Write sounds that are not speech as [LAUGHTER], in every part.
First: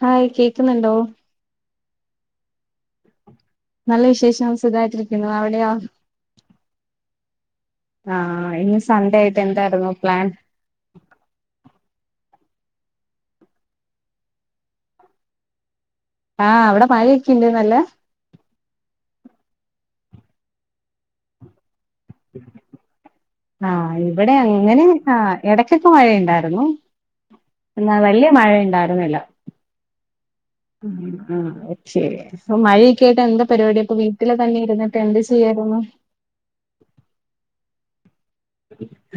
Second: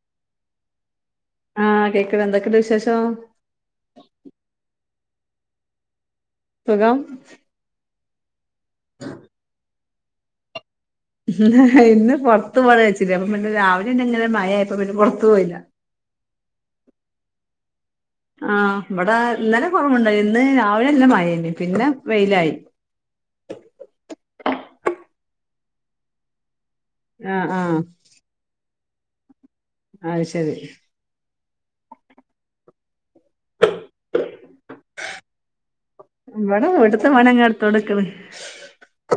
Hi കേക്ക്ന്ന്ണ്ടോ ആ കേക്ക്ണ്ട് എന്തൊക്കെണ്ട് വിശേഷം നല്ല വിശേഷം സുഖായിട്ടിരിക്കുന്നു അവിടെയോ സുഖം ആ ഇന്ന് സൺഡേ ആയിട്ട് എന്തായിരുന്നു പ്ലാൻ ഇന്ന് പൊർത്ത് പോണം ച്ചിനി അപ്പ പിന്നെ രാവിലെങ്ങനെ മഴായപ്പൊ പിന്നെ പൊർത്ത് പോയില്ല ആ അവടെ മഴൊക്കെണ്ട് നല്ലെ ആ ഇവടെ ഇന്നലെ കൊറവ്ണ്ടേയ്നി ഇന്ന് രാവിലെ നല്ല മയേനി പിന്നെ വെയിലായി ആ ഇവിടെ അങ്ങനെ ആ എടക്കൊക്കെ മഴണ്ടായിര്ന്നു ആഹ് ആഹ് ന്നാ വല്യ മഴ ണ്ടായിരുന്നില്ല അത് ശെരി ആ ഓകെ അപ്പൊ മഴയൊക്ക്യായിട്ട് എന്താ പരിപാടി അപ്പൊ വീട്ടില് തന്നെ ഇരുന്നിട്ട് എന്ത് ചെയ്യായിരുന്നു ഇവിടെ വീട്ട്ത്തെ പണിയങ്ങനെ എടുത്തോണ്ട്ക്ക്ണ്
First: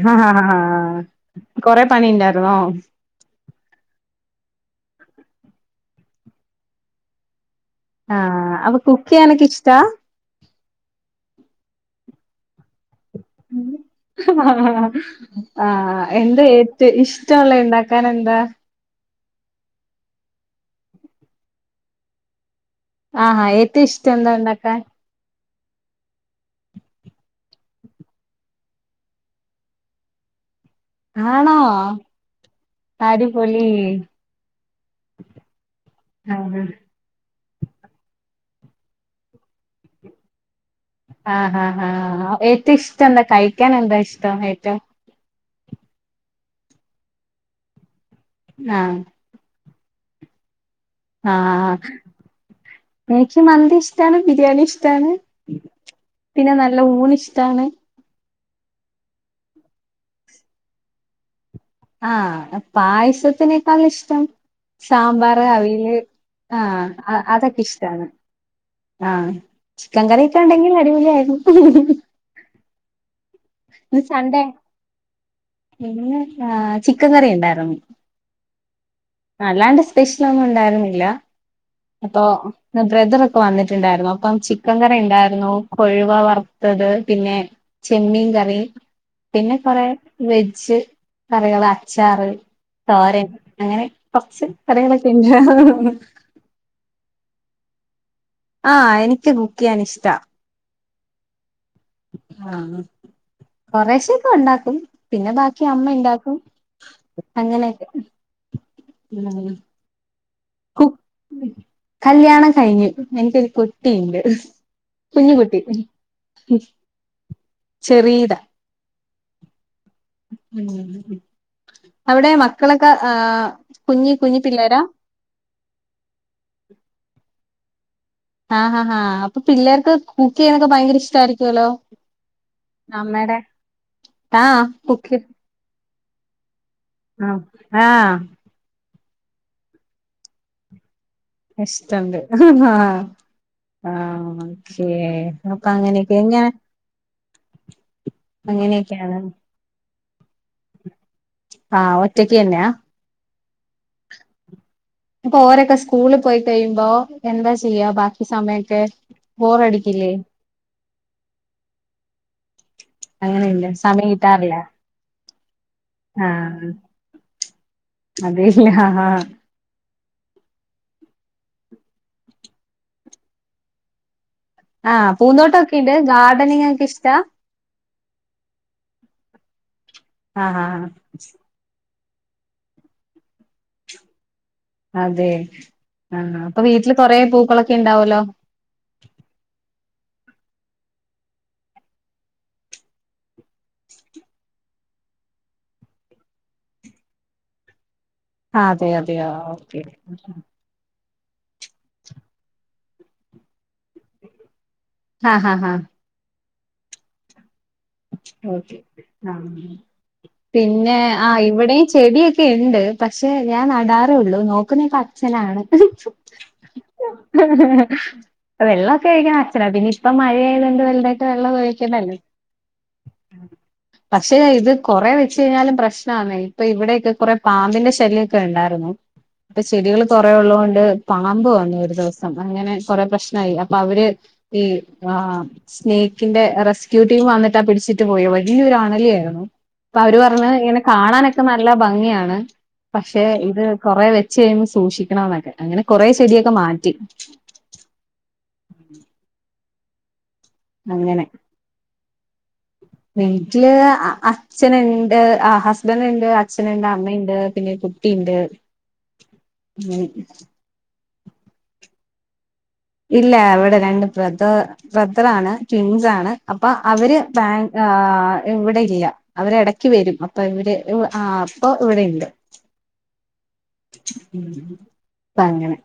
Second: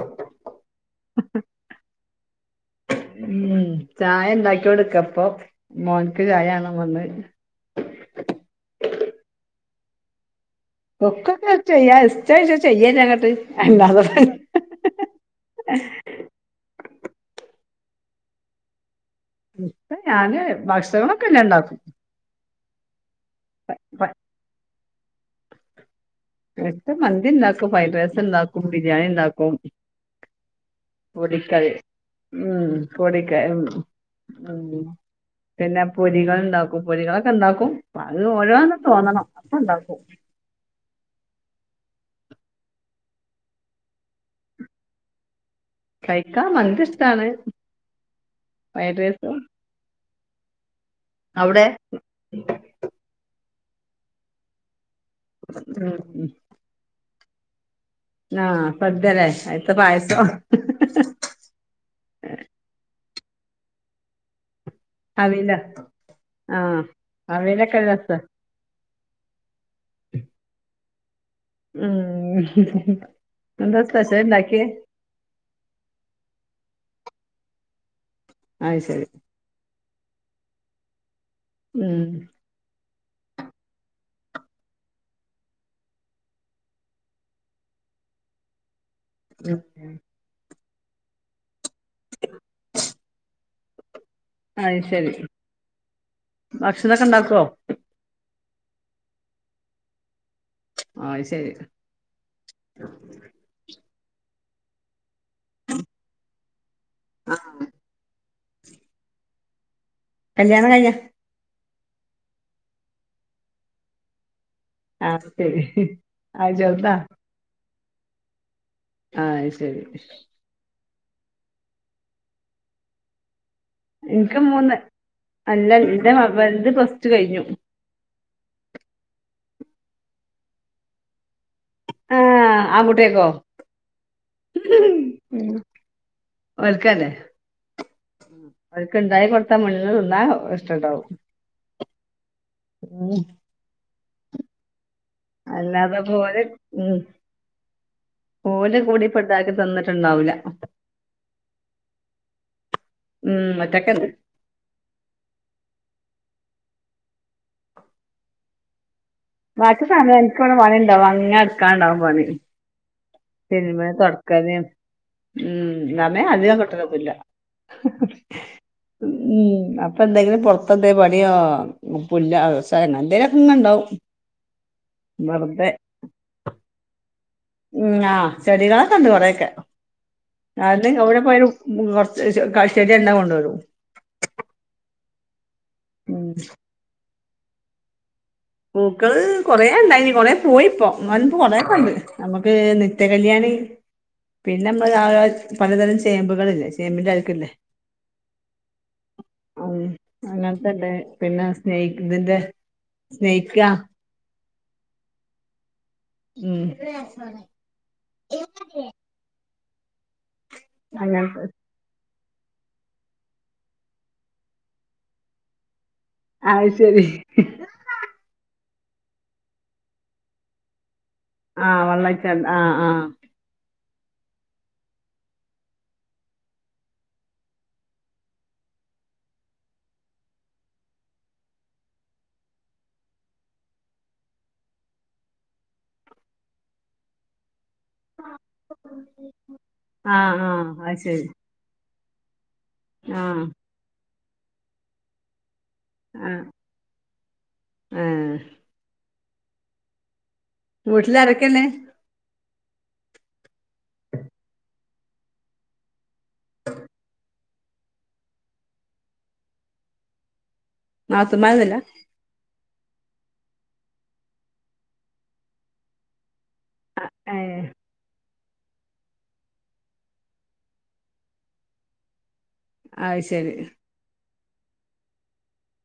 ആ കൊറെ പണി ണ്ടായിര്ന്നോ ഉം ചായ ണ്ടാക്ക്യോണ്ട്ക്ക അപ്പൊ മോൻക്ക് ചായാണ വന്ന് ആ അപ്പൊ കുക്ക് ചെയ്യാനൊക്കെ ഇഷ്ട കുക്കൊക്കെ ചെയ്യാ ഇഷ്ടോയ്ച്ച ചെയ്യന്നങ്ങട്ട് അല്ലാതെപ്പൊ ആ ആ എന്താ ഏറ്റ ഇഷ്ടോള്ളെ ണ്ടാക്കാനെന്താ ഇപ്പ ഞാന് ഭക്ഷണൊക്കെല്ലാണ്ടാക്കും ആഹാ ഏറ്റും ഇഷ്ടം എന്താ ണ്ടാക്കാൻ ഇഷ്ടം മന്തി ണ്ടാക്കും ഫൈ ഡ്രസ്ണ്ടാക്കും ബിരിയാണി ണ്ടാക്കും [UNINTELLIGIBLE] ആണോ അടിപൊളി പിന്നെ ആഹ് പൊരികള്ണ്ടാക്കും പൊരികളൊക്കെ ണ്ടാക്കും അത് ഓരോന്ന് തോന്നണം അപ്പണ്ടാക്കും ആ ഹ ഹ ഏറ്റും ഇഷ്ടെന്താ കഴിക്കാനെന്താ ഇഷ്ടം ഏറ്റവും കഴിക്കാൻ മന്ദിഷ്ടാണ് ആഹ് ഫൈഡ്രയ്സും ആ അവിടെ ആ എനിക്ക് മന്ദി ഇഷ്ടാണ് ബിരിയാണി ഇഷ്ടാണ് ഉം പിന്നെ നല്ല ഊണ്ഷ്ടാണ് ആ സദ്യലെ അയ്ത്തെ പായസം ആ പായസത്തിനേക്കാളിഷ്ടം സാമ്പാർ അവിയലോ അവീല് ആ ആഹ് അവിയലൊക്കെ നല്ല അതൊക്കെഷ്ടാണ് രസാ ആ ചിക്കൻ കറൊക്കെണ്ടെങ്കില് അടിപൊളിയായിര്ന്നു ഉം എന്താ ഇന്ന് സ്പെഷ്യൽ സൺഡേ ഉണ്ടാക്കിയേ പിന്നെ എ ചിക്കൻ കറി ണ്ടായിര്ന്നു അത് ശെരി അല്ലാണ്ട് സ്പെഷ്യലൊന്നും ഉണ്ടായിരുന്നില്ല. ഉം അപ്പൊ.. ന്ന് ബ്രദറൊക്കെ വന്നിട്ടുണ്ടായിരുന്നുഅപ്പം ചിക്കൻ കറിണ്ടായിരുന്നു, കൊഴുവ വറുത്തത് പിന്നെ.. ചെമ്മീൻ കറി പിന്നെ ഉം കൊറെ വെജ് കറികള ച്ചാറ് തോരൻ അങ്ങനെ കൊറച്ച് അത് ശരി കറികളൊക്കെ ൻ ഹ് ഹ് ഹ് ഭക്ഷണൊക്കെ ഉണ്ടാക്കുവോ ആഹ് എനിക്ക് കുക്കിയ്യാനിഇഷ്ട ആയ് ശരി ആഹ കൊറേശൊക്കൊണ്ടാക്കും പിന്നെ ബാക്കി അമ്മ ഇണ്ടാക്കും ആഹ് അങ്ങനെക്കെ ഇന്നാലും കല്യാണം കഴിഞ്ഞ ഉം കല്യാണം കഴിഞ്. എനിക്കൊരു കുട്ടീണ്ട് ആഅത് ശരി ഹ് ഹ് ആ [UNINTELLIGIBLE] ചെറീത ആ ആഹ് ശരി [UNINTELLIGIBLE] അവിടെ മക്കളൊക്കെ ആ കുഞ്ഞി എനിക്ക് കുഞ്ഞി മൂന്ന് പിള്ളേരാ അല്ല എന്റെ മ വൽത് പ്ലസ് റ്റു കഴിഞ്ഞു ആഹ് ഹാ ഹാ അപ്പൊ പിള്ളേർക്ക് കുക്ക് ചെയ്യുന്നൊക്കെ ഭയങ്കര ഇഷ്ട ആയിരിക്കുവല്ലോ ആ ആൺകുട്ടികക്കോ നമ്മെടെ താഹ് കുക്കി ഓൽക്കല്ലേ അ ആഹ് ഓല്ക്ക്ണ്ടായി കൊടുത്ത മുണ്ണ് ത് ന്നാ ഇഷ്ടണ്ടാവും ഇഷ്ടണ്ട്ഹ് ഹ് ഹാ ആ ആഹ നൊണച്യേ അല്ലാതെ പോലെ ഉം പോലെ കൂടി അങ്ങനെയൊക്കെയാണ് പ്പോതാക്കി തന്നിട്ട് ട്ട്ണ്ടാവുല്ല ആഹ് ഒറ്റക്ക് ന്നെയാ ഉം ഒറ്റക്കന്നെ അപ്പൊ ഓരൊക്കെ സ്കൂളി പോയി കയിയുമ്പോ എന്താ ചെയ്യാ ബാക്കി സമയൊക്കെ ബാക്കി ബോറടിക്കില്ലേ സമയം എനിക്കിവിടെ പണിണ്ടാവും അങ്ങനെടുക്കാൻ ണ്ടാവും പണി അങ്ങനെയില്ല തിര്മ്പല് സമയം തൊടക്കല് കിട്ടാറില്ല ഊമ് സമയം അധികം കിട്ടലൊന്നുല്ല അതെ ഇല്ലഹ് ഹ ഹാ പ്പ ന്തെങ്കിലും പൊറത്തെന്തേ പണിയോ പുല്ല് [UNINTELLIGIBLE] എന്തെലൊക്കെങ്ങണ്ടാവും ആഹ് പൂന്തോട്ടൊക്കെ ഉണ്ട്. ഗാർഡനിങ് ഒക്കെ ഇഷ്ടാ ഉം ആ ചെടികളൊക്കെ ഉണ്ട് കൊറെക്കെ. ആഹ് അത് ആഹ് ഏവിടെ പോയാലും കുറച്ച് [UNINTELLIGIBLE] ചെടി കണ്ടാ കൊണ്ടോരൂം അതെ ഉം ആഹ്ആ പ്പൊ വീട്ടില് കൊറേ പൂക്കളൊക്കെ ഉണ്ടാവലോ പൂക്കള് കൊറേ ഉണ്ടായിനി കൊറെ പോയി പ്പോ ഇന്നാല് പ്പോ കൊറെേക്കെ ഉണ്ട് നമുക്ക് നിത്യ കല്യാണി പിന്നെ നമ്മള് അഹ് അഹ് പലതരം ചേമ്പുകളില്ലേ ചേമ്പിന്റെ മാതിരി ക്കില്ലേ അതെ അതെയോ ഓക്കെ ഇത്ണ്ട് പിന്നെ സ്നേഹിക്ക്തിന്റെ സ്നേഹിക്ക ആഹ് ഹ ഹഹ ഉം ഒക്കെ ആം പിന്നെ ആ അങ്ങനത്തെ ഇവിടെയും ചെടി ക്കെ ഉണ്ട് പക്ഷെ ഞാൻ നടാറേള്ളു നോക്കുന്നെക്കെ അച്ഛനാണ് ഹ് അത് ശരി ഹ് ഹ് വെള്ളൊക്കെ ഒഴിക്ക്ന്ന അച്ഛനാ പിന്നെ ഇപ്പം മഴായതൊണ്ട് വെള്ള ആഹ് വെള്ളയി ചാണ്ട ണ്ട് ആ ആഹ് ഉം പക്ഷേ ഇത് കൊറെ വെച്ച് കഴിഞ്ഞാലും പ്രശ്നാന്നെ ഇപ്പൊ ഇവിടെക്കെ കുറെ പാമ്പിന്റെ ശല്യലൊക്കെ ഉണ്ടായിരുന്നു പ്പൊ ചെടികള് കൊറേ ഉള്ളോണ്ട് പാമ്പ് വന്നു ഒരു ദിവസം അങ്ങനെ കൊറെ പ്രശ്നായി അപ്പൊ അവര് ഈ ആ സ്നേക്കിന്റെ റെസ്ക്യൂ ടീം വന്നി ട്ട പിടിച്ചിട്ട് പോയെ വലിയൊരു അണലിയായിരുന്നു അപ്പൊ അവര് ആഹ് പറഞ്ഞ് ആഹ് ഇങ്ങനെ അത് ശരി കാണാനൊക്കെ ന ല്ല ഭംഗിയാണ് പക്ഷെ ആഹ് ഇത് കൊറ വെച്ച് കഴിയുമ്പോ സൂക്ഷിക്കണം എന്നൊക്കെ അങ്ങനെ കൊറെ ആഹ് ചെടിയൊക്കെ മാറ്റി ആഹ് വീട്ടില് അങ്ങനെ അരൊക്കെല്ലേ വീട്ടില് അ അച്ഛനണ്ട് ആ ഹസ്ബൻഡ് ഇ ണ്ട് അച്ഛനിണ്ട് അമ്മയിണ്ട് പിന്നെ കുട്ടിയിണ്ട് അങ്ങനെ നാത്തൂന്മാരൊന്നും ഇല്ല ഇല്ല ഇവിടെ രണ്ട് ബ്രദ ബ്രദറാണ് ട്വിൻസാണ് അപ്പൊ അവര് ഏ ബാങ് അഹ് ഇവിടെ ഇല്ല അവര് എടക്ക് വരും അപ്പൊ ഇവര് ആ അപ്പൊ ഇവിടെ ഇണ്ട് അഹ് ശരി മ് ഇപ്പ അങ്ങനെ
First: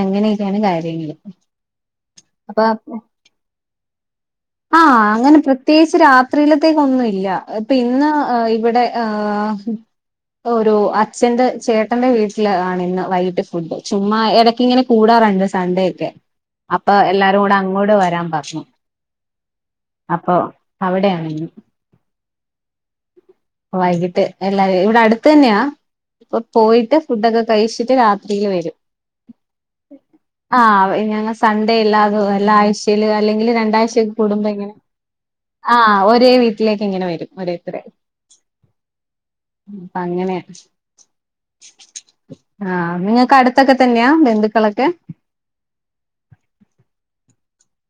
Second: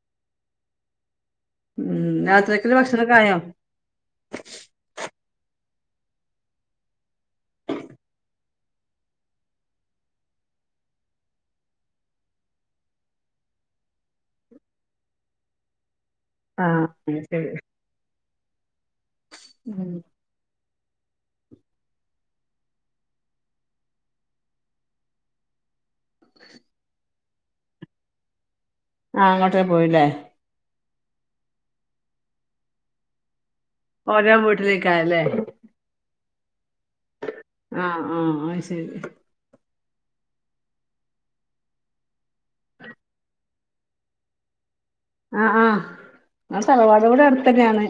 അങ്ങനെയൊക്കാണ് കാര്യങ്ങള് ഉം അപ്പൊ രാത്രിയെക്കുള്ള ഭക്ഷണൊക്കെ ആയോ ആഹ് അങ്ങനെ പ്രത്യേകിച്ച് രാത്രിയിലത്തേക്ക് ഒന്നും ഇല്ല ഇപ്പൊ ഇന്ന് ഇവിടെ ആഹ് ഒരു അച്ഛന്റെ ചേട്ടന്റെ വീട്ടില് ആണ് ഇന്ന് വൈിട്ട് ഫുഡ് ചുമ്മാ ഇടക്ക് ഇങ്ങനെ കൂടാറുണ്ട് സൺഡേ ഒക്കെ ആഹ് അപ്പൊ അത് എല്ലാരും ശരി കൂടെ അങ്ങോട്ട് വരാൻ പറഞ്ഞു ഉം അപ്പോ അവിടെയാണ് ഇന്ന് വൈകിട്ട് എല്ലാരും ഇവിടെ അടുത്ത് തന്നെയാ ഇപ്പൊ പോയിട്ട് ഫുഡൊക്കെ കഴിച്ചിട്ട് രാത്രിയില് വരും ആഹ് അങ്ങോട്ട് പോയില്ലേ ആഹ് ഞങ്ങൾ സൺഡേ ഇല്ലാതും എല്ലാ ആഴ്ചയിലും അല്ലെങ്കിൽ രണ്ടാഴ്ച ത് ഓരോ കൂടുമ്പോ ഇങ്ങനെ വീട്ടിലേക്കായല്ലേ ആ ഒരേ വീട്ടിലേക്ക് ഇങ്ങനെ വരും ഒരേ ആഹ് ആഹ് അയ് ശരി മ് പ്പ അങ്ങനനെയ ആഹ് നിങ്ങക്ക് അടുത്തൊക്കെ തന്നെയാ ബന്ധുക്കളൊക്കെ? ആഹ് ആഹ് ഞങ്ങ സ്ഥലവാട് ഇവിടെ അടുത്തൊക്കെയാണ്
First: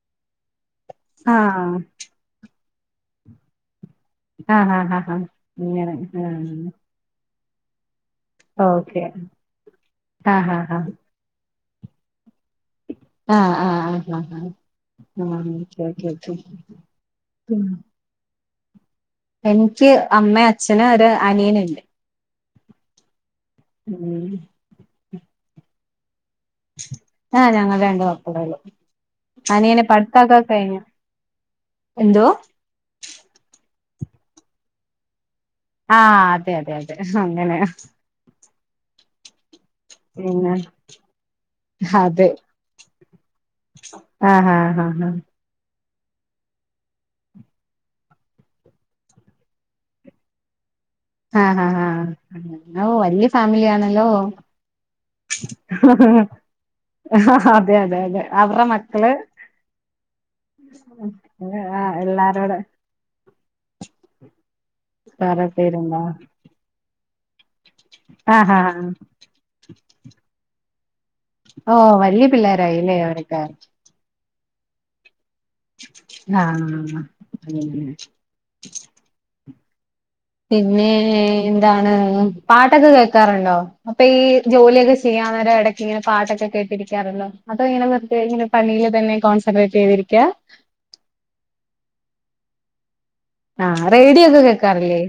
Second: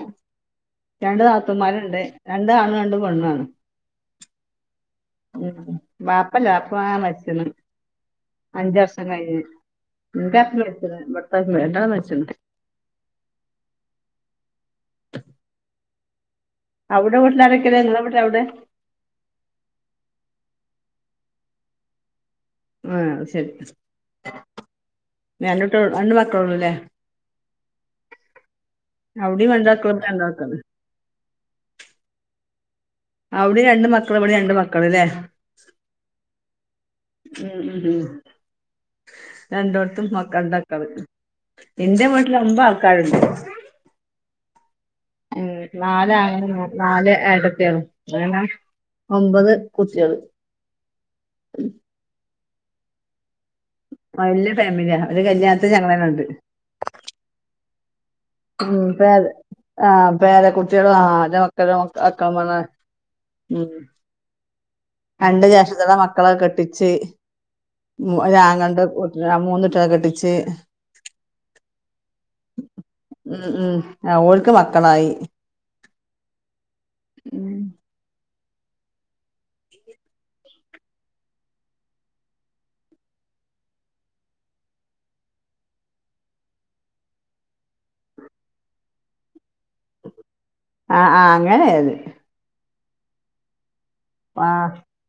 രണ്ട് ആഹ് നാത്തൂന്മാരുണ്ട് രണ്ട് ആണ് രണ്ട് പെണ് ആണ് ആഹ് ആഹ് ആഹ് ആഹ് ഉ അങ്ങനെ ബാപ്പല്ല അപ്പ ആഹ് ആ മരിച്ചെന്നു ഓക്കെ അഞ്ചർഷം കഴിഞ്ഞ് [UNINTELLIGIBLE] ആഹ് ആഹ് ആഹ് ആഹ് ആഹ് ആഹ് ആഹ് ആഹ് [UNINTELLIGIBLE] അവിടെ വീട്ടില ആരൊക്കല്ല നിങ്ങടെ വീട്ട അവിടെ എനിക്ക് അമ്മേം അച്ഛനും ഒരു അനിയനുണ്ട് ആഹ് അയ് ശരി ഉം ണ്ടിട്ട് രണ്ട് മ ആഹ് ഞങ്ങള് രണ്ട് മക്കളെള്ളു അവിടിം രണ്ട് അനിയന് മക്കളും ഇബടിം രണ്ട് പടുത്തോക്കെ മക്കള് കഴിഞ്ഞു എന്തോ അവിടെയും രണ്ട് മക്കള് എവിടെയും രണ്ട് മക്കള് അല്ലേ ആഹ് അതെ അതെ അതെ ഉം അങ്ങനെ ഉം ഉം രണ്ടോടത്തും പിന്നെ മക്കാളരണ്ടാക്കള് എന്റെ വീട്ടിൽ ഒമ്പ ആൾക്കാരുണ്ട് ആഹ ഹാഹ ഉ നാല് ആണ് നാല് ഏട്ടത്തികള് ഒരെണ്ണം ഒമ്പത് കുട്യോള് ആഹ് ഹഹാ വലിയ ഫാമിലിയാണ് ഹലോ വല്യ ഫാമിലിയാ ഒരു കല്യാണത്തിന് ഞങ്ങളന്നെ ഉണ്ട് അതെ അതെ അതെ അവടെ ഉം മക്കള് പേര ആഹ് പേരെ കുട്ടിയളും ആഹ ആഹ് മക്ക അക്ക മന എല്ലാരോടെ ഉ എന്റെ വേറെ ജെദ്ട്ടത്തിന്റെ പേരുണ്ടോ മക്കളേ ഒക്ക കെട്ടിച്ചു മു ആഹ് ആഹ് അങള മൂന്ന്കുട്ടിയാള കെട്ടിച്ച് ഓ വലിയ പിള്ളോരായില്ലേ അവരോക്കാ ആ ഓൾക്ക് മക്കളായി ആഹ ഉം അതെ പിന്നെ എന്താണ് പാട്ടൊക്കെ കേൾക്കാറുണ്ടോ അപ്പൊ ഈ ജോലിയൊക്കെ ചെയ്യാൻര ഇടക്ക് ഇങ്ങനെ പാട്ടൊക്കെ കേട്ടിരിക്കാരുണ്ടോ അതോ ഇങ്ങനെ വെറുതെ ഇങ്ങെ പണിയി തന്നെ കോൺസെട്രേറ്റ് ചെയ്തിരിക്കുക ആ ആ് അങ്ങനെ അത് ആഹ് റേഡിയോ ഒക്കെ ആഹ് കേൾക്കാറില്ലേ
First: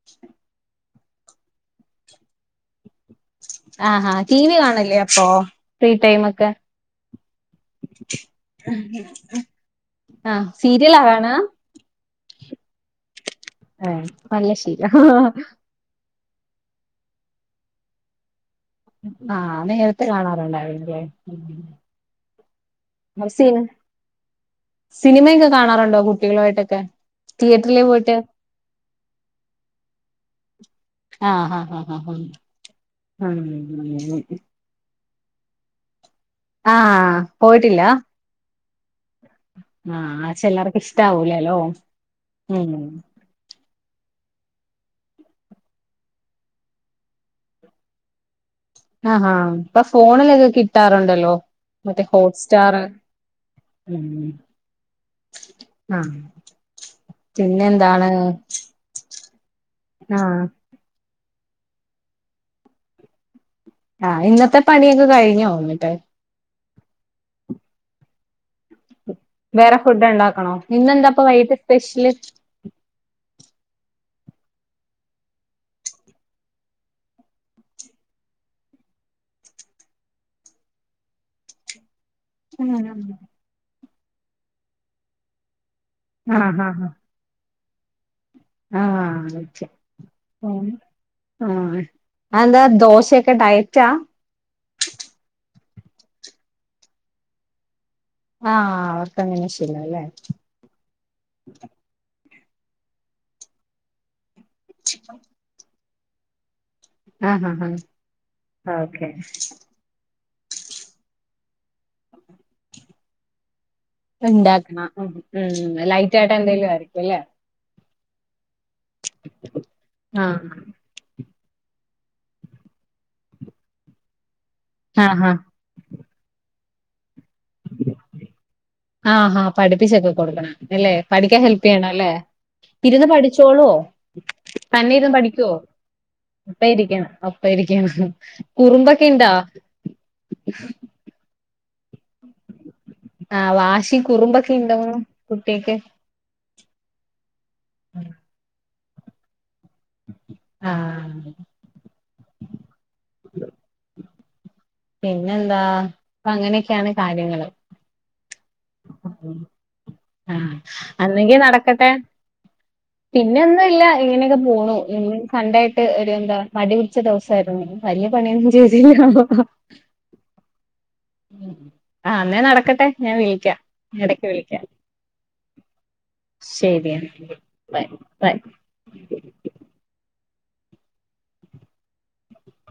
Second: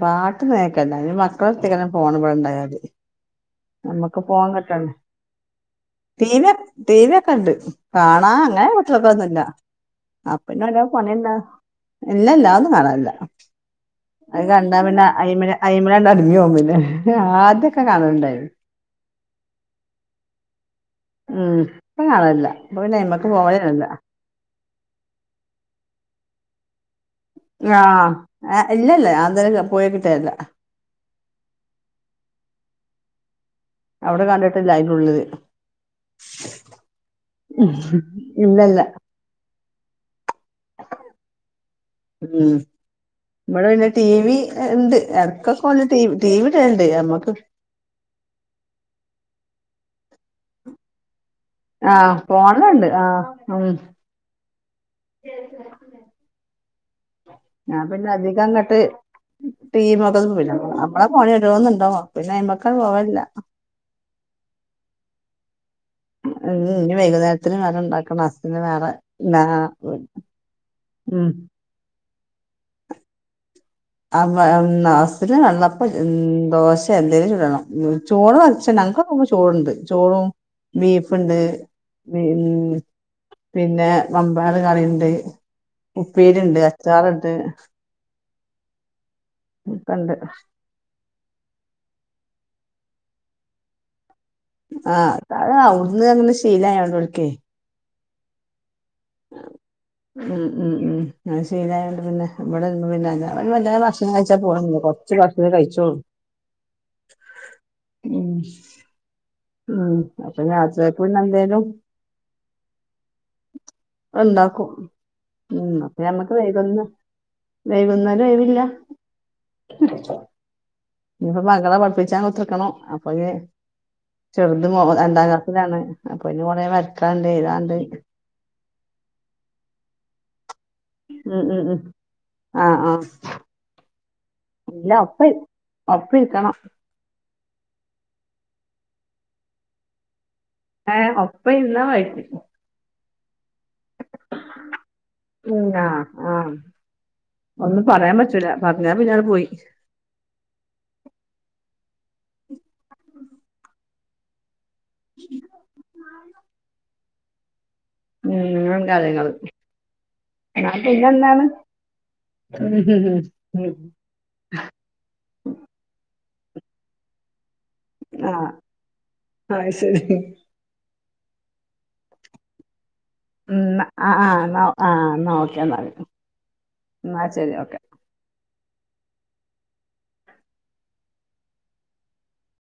പാട്ടൊന്നും കേക്കാലില്ല അതിന് മക്കളെടുത്തായിക്കാരം പോണ ഇടെണ്ടായല് ആഹാ നമ്മുക്ക് ടി പോവാൻ വി കിട്ടണ്ടേ കാണല്ലേ അപ്പൊ? ഫ്രീ ടൈം ഒക്കെ തീവി തീവിയോക്കെ ഇണ്ട് കാണാ അങനെ പുട്ടി യൊക്കോനുള്ള ആഹ് അപ്പന്ന ഒര സീരിയലാ പണില്ല കാണാ? ഇല്ല ഇല്ല ഒന്നും കാണാനില്ല ഏഹ് അത് നല്ല കണ്ടാ ശീലം പിന്നെ ആയിമല ആയിമലാഗ അടിഞ്ഞു പോക പിന്നെ ആദ്യൊക്കെ കാണുണ്ടായിരുന്നു ആഹ നേരത്തെ കാണാറുണ്ടായിന്നല്ലേ ഉം ഇപ്പ കാണല്ല ഇ പ്പൊ പിന്നെ ആയിമക്ക സി പോവല്ലാന്ന ഇല്ല സിനിമയൊക്കെ കാണാറുണ്ടോ കുട്ടികളു ആട്ടൊക്കെ ആ ഇല്ലല്ല അന്തര പോയിക്കിട്ടേല്ല ആഹ് ആഹ് ആഹ്ഹ് ഹ ട്ടുള്ളത് ആഹ് ഇല്ലല്ല ആഹ ചിലർക്ക ഇഷ്ട ആവൂലലോ ഉം ഇവിടെ പിന്നെ ടീവി ഉണ്ട് ഇടക്കൊക്ക ടീവി ഒള്ളു നമ്മക്ക് ആ ഹാ ഇപ്പൊ ഫോണിലൊക്കെ കിട്ടാറുണ്ടല്ലോ മറ്റേ ആഹ് ഹോട്ട്സ്റ്റാർ ഫോണിലുണ്ട് ആഹ് ഉം ആഹ ആ പിന്നെ അധികം അങ്ങട്ട് ടീക്കൊന്നും ആഹ് പോൾവലില്ല നമ്മള ഫോണിൽ ഓരോന്ന്‌ ഇൻഡോ നോകും പിന്നെ അയിമക്ക് അങ്ങട്ട് പോവലില്ല ആഹ ഇന്നത്തെ പണിയൊക്കെ കഴിഞ്ഞോ എ ന്നിട്ട് ഉ ഇനി വൈകുന്നേരത്തിന് വേറെ ഉണ്ടാക്കണം ഹസ്സിന് വേറെ ന്നാ വേറെ ഫുഡ് ഉണ്ടാക്കണോ ഇന്നെന്താപ്പൊ ഉം വൈകിട്ട് സ്പെഷ്യല് ഹുസ്ബൻഡ് വെള്ളപ്പ ദോശ എന്തെലും ചൂടണം ചോർ വച്ചക്കണ് ഞങ്ങക്ക് ഇപ്പൊ ചോറ്ണ്ട് ചോറും ബീഫുണ്ട് മം പിന്നെ മമ്പയർ കറിയുണ്ട് ഉപ്പേരി ഉണ്ട് ആഹ് അച്ചാറുണ്ട് ആഹ ഒക്കെ ഒക്കെണ്ട് ആ എന്താ ദോശയൊക്കെ ഡയറ്റാ ആഹ് അത് അവിടുന്ന് അങ്ങനെ ശീലായോണ്ട് ഓൾക്ക് ആഹ അവർക്ക് അങ്ങനെ ശീലം അല്ലേ ഉം ഉം ഉം അങ്ങനെ ശീലായതോണ്ട് പിന്നെ ഇവിടെ പിന്നെ വല്ലാതെ ഭക്ഷണം ഭക്ഷണം കഴിച്ചാ പോകാൻ കുറച്ച് കഴിചോള്ളു ആഹ് ആഹ് ഉം ആഹ് ഓക്കെ ഉം അപ്പൊ പിന്നെ രാത്രിക്കക്ക് എന്തേലും ഉണ്ടാക്കും ഉണ്ടാക്കണം ഉം അപ്പൊ ലൈറ്റ് ഞമ്മക്ക് ആയിട്ട് വൈകും എന്തെലും ന്ന് ആയിരിക്കും അല്ലേ വൈകുന്നേരം ഒഴിവ് ഇല്ല ആഹ ഇനിയിപ്പോ മകളെ പഠിപ്പിച്ചാൻ കുത്തർക്കണം അപ്പൊ ഇനി ചെറുത് ആഹ് രണ്ടാം ഹാ ക്ലാസ്സിലാണ് അപ്പൊ ഇനി കൊറേ വരക്കാണ്ട് എഴുതാണ്ട് ആഹാ പഠിപ്പിച്ചൊക്കെ കൊടുക്കണം അല്ലെ പഠിക്കാൻ ഉം ഉം ഹെല്പ് ഉം ചെയ്യണം അല്ലേ ആഹ് ആഹ് ഇരുന്ന് പഠിച്ചോളോ തന്നെ ഇല്ല ഇരുന്നു ഒപ്പം ഇരി പഠിക്കുവോ ഒപ്പം ഇരിക്കണം ഒപ്പം ഇരിക്കണോ ഒപ്പം ഇരിക്കു കുറുമ്പൊക്കിണ്ടോ ഏ ഒപ്പം ഇരുന്നാൽ മതി ആ വാശി കുറുമ്പൊക്കെ ഉണ്ടോന്നു ഉം കുട്ടികൾക്ക് ആഹ് ആഹ് ഒന്നും പറയാൻ പറ്റൂല പറഞ്ഞാ പിന്നെ അങ്ങട്ട് പോയി ആഹ്‌. പിന്നെന്താ അപ്പൊ അങ്ങനെയൊക്കെയാണ് കാര്യങ്ങള് ഉം അങ്ങനേ ആണ് കാര്യങ്ങള് ആ എന്നാ അല്ലെങ്കിൽ പിന്നെന്താണ് നടക്കട്ടെ പിന്നെന്നുല്ല ഇങ്ങനെയൊക്കെ പോണു ഇന്ന് സൺ‌ഡേ ആയിട്ട് ഒരു എന്താ മടി പിടിച്ച ദിവസയിരുന്നു വലിയ പണിയൊന്നും ചെയ്തില്ല അയി ശരി ഉ ആ എന്നാ നടക്കട്ടെ ഞാൻ ഉ വിളിക്കാം ആ എടക്ക് വിളിക്കാം ആ ആ എന്നാ ഒക്കെ എന്നാൽ ശരി ബൈ ബൈ